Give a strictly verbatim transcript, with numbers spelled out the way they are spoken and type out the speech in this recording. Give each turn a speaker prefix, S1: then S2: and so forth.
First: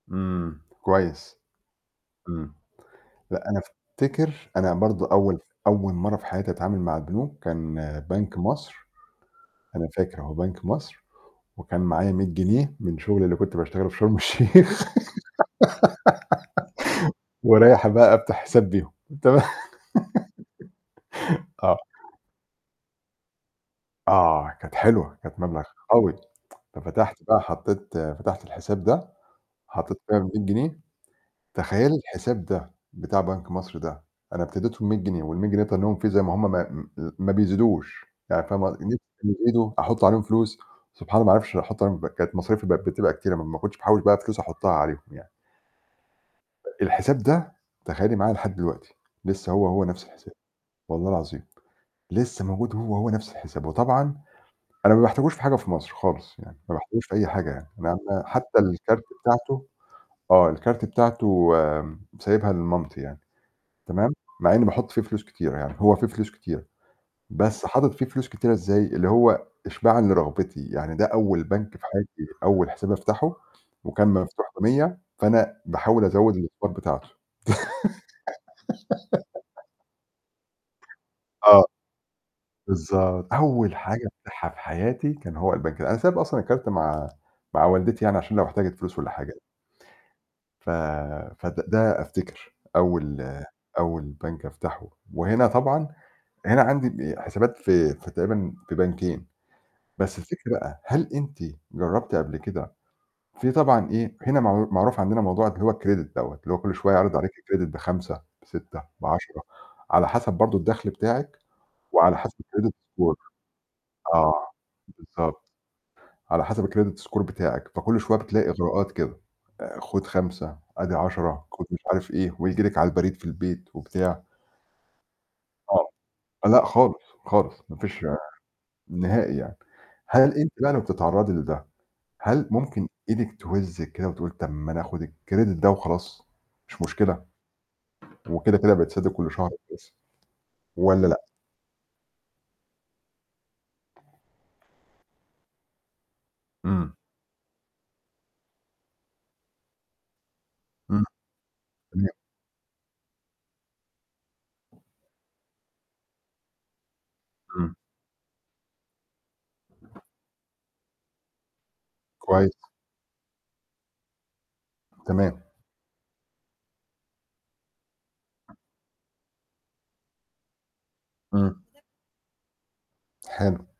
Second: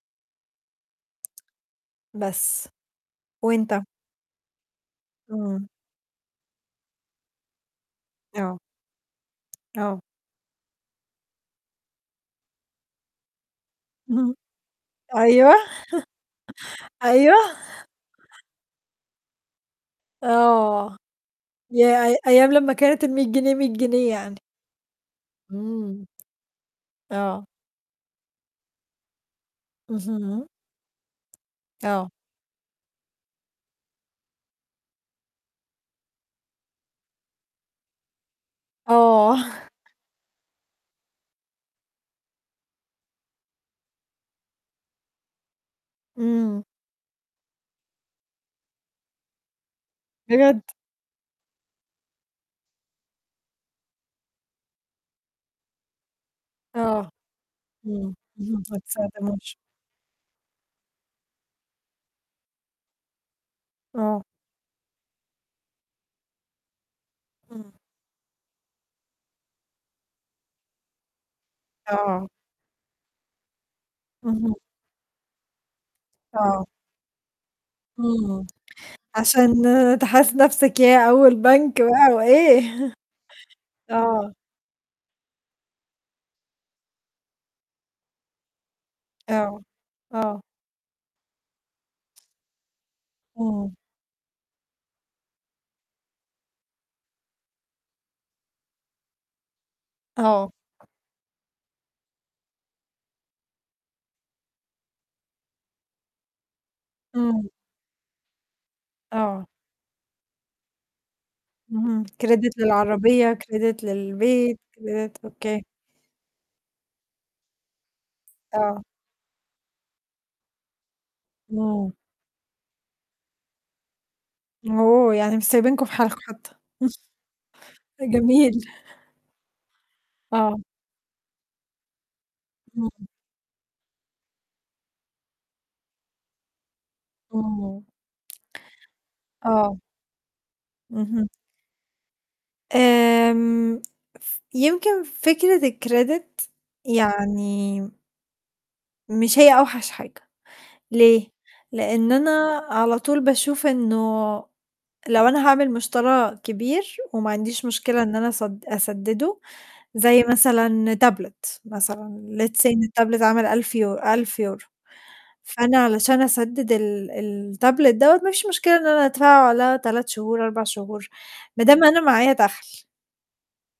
S1: إمم، كويس. إمم.
S2: بس.
S1: لأ، أنا
S2: وأنت؟
S1: أفتكر أنا برضه أول
S2: إمم.
S1: أول مرّة في حياتي أتعامل مع البنوك كان بنك
S2: آه.
S1: مصر، أنا
S2: آه.
S1: فاكر أهو بنك مصر، وكان معايا مِيّة جنيه من شُغلي اللي كنت باشتغله في شرم
S2: اهم.
S1: الشيخ
S2: أيوه، أيوه.
S1: ورايح بقى أفتح حساب بيهم تمام،
S2: آه.
S1: آه.
S2: ياه! أي أيام لمّا كانت المِيّة جنيه مِيّة جنيه يعني.
S1: آه، كانت حلوة، كانت مبلغ
S2: إمم.
S1: قوي. ففتحت بقى
S2: آه.
S1: حطّيت فتحت الحساب ده حطّيت فيها المِيّة
S2: اهم.
S1: جنيه، تخيّلي
S2: آه.
S1: الحساب ده بتاع بنك مصر ده أنا ابتديته بمِيّة جنيه والمِية جنيه تنيّهم فيه زي ما هم ما م آآ ما بيزيدوش، يعني فاهمة ق إن
S2: آه.
S1: [unintelligible] يزيدوا أحط عليهم فلوس، سبحان الله ما أعرفش أحط عليهم [unintelligible] مصاريفي بقت بتبقى كتيرة، ما أنا ما كنتش باحوّش بقى فلوس أحطّها عليهم يعني.
S2: إمم.
S1: آآ الحساب ده تخيّلي معايا لحد دلوقتي لسه هو، هو نَفْس الحساب
S2: بجد!
S1: والله العظيم لسه موجود هو، هو نَفْس الحساب وطبعًا أنا ما باحتاجوش في حاجة في مصر خالص يعني، ما باحتاجوش
S2: آه.
S1: في أي حاجة يعني، ما
S2: إمم،
S1: أنا حتى الكارت
S2: [unintelligible]
S1: بتاعته آه، الكارت بتاعته م سايبها لمامتي يعني تمام؟
S2: آه.
S1: مع إنّي باحط فيه فلوس كتيرة يعني، هو فيه فلوس كتيرة، بس
S2: إمم.
S1: حاطط فيه فلوس كتيرة إزاي اللي هو إشباع لرغبتي، يعني ده أول بنك في
S2: آه.
S1: حياتي، أول حساب أفتحه وكان مفتوح
S2: اهم.
S1: بمِيّة، فأنا باحاول أزوّد
S2: آه.
S1: الأصفار بتاعته.
S2: إمم، عشان تحس نَفْسك ياه! أول
S1: آه.
S2: بنك بقى وإيه،
S1: بالضبط، أول حاجة
S2: آه.
S1: أفتحها في حياتي كان هو البنك ده، أنا سايب أصلًا الكارت مع مع والدتي يعني عشان لو احتاجت فلوس والّا حاجة.
S2: آه، آه.
S1: ف فد ده أفتكر أول
S2: إمم.
S1: أول بنك أفتحه وهنا طبعًا هنا عندي ال حسابات في في تقريبًا في بنكين، بس
S2: آه.
S1: الفكرة هل أنتِ جرّبتِ قبل كده في طبعًا إيه، هنا معر معروف عندنا موضوع اللي هو الcredit دَوّة، اللي هو كل شوية يعرض عليك
S2: إمم.
S1: الcredit بخَمسة بسِتة بعَشَرة
S2: آه.
S1: على حسب برضه الدخل بتاعِك
S2: اهم،
S1: وعلى حسب
S2: credit
S1: الcredit score.
S2: للعربية، credit
S1: آه،
S2: للبيت، credit
S1: بالضبط،
S2: أوكي.
S1: على حسب الcredit score بتاعِك، فكل شوية بتلاقي
S2: آه.
S1: إغراءات كده، آآ خُد خَمسة أدي عَشَرة، خُد مش
S2: إمم.
S1: عارف إيه وييجي لِك على البريد في البيت وبتاع.
S2: أوه! يعني مش سايبنكم
S1: آه،
S2: في حالكم حتي.
S1: لأ خالص، خالص، ما
S2: ده
S1: فيش
S2: جميل.
S1: نهائي يعني، هل أنتِ
S2: آه.
S1: بقى لما بتتعرّضي لده، هل ممكن
S2: اهم.
S1: إيدِك توزِّك كده وتقول لِك طَب ما ناخُد الcredit ده وخلاص؟ مش مشكلة
S2: إمم.
S1: وكده، كده بيتسدد كل شهر
S2: آه.
S1: [unintelligible] والّا لأ؟
S2: اهم. آمم ف يمكن فكرة الcredit
S1: إمم.
S2: يعني مش هي أوحش حاجة،
S1: إمم.
S2: ليه؟
S1: تم
S2: لإن أنا على طول باشوف إنه لو أنا هاعمل مُشترى كبير وما عنديش
S1: إمم.
S2: مشكلة إن أنا أسد أسدده زي مثلًا تابلت مثلًا
S1: كويس.
S2: let's say إن التابلت عامل ألف يو ألف يورو،
S1: تمام.
S2: فأنا علشان أسدد ال ال التابلت دَوّة ما فيش مشكلة إن أنا أدفعه على تلت شهور، أربع شهور
S1: إمم.
S2: ما دام أنا معايا دَخْل.
S1: حلو.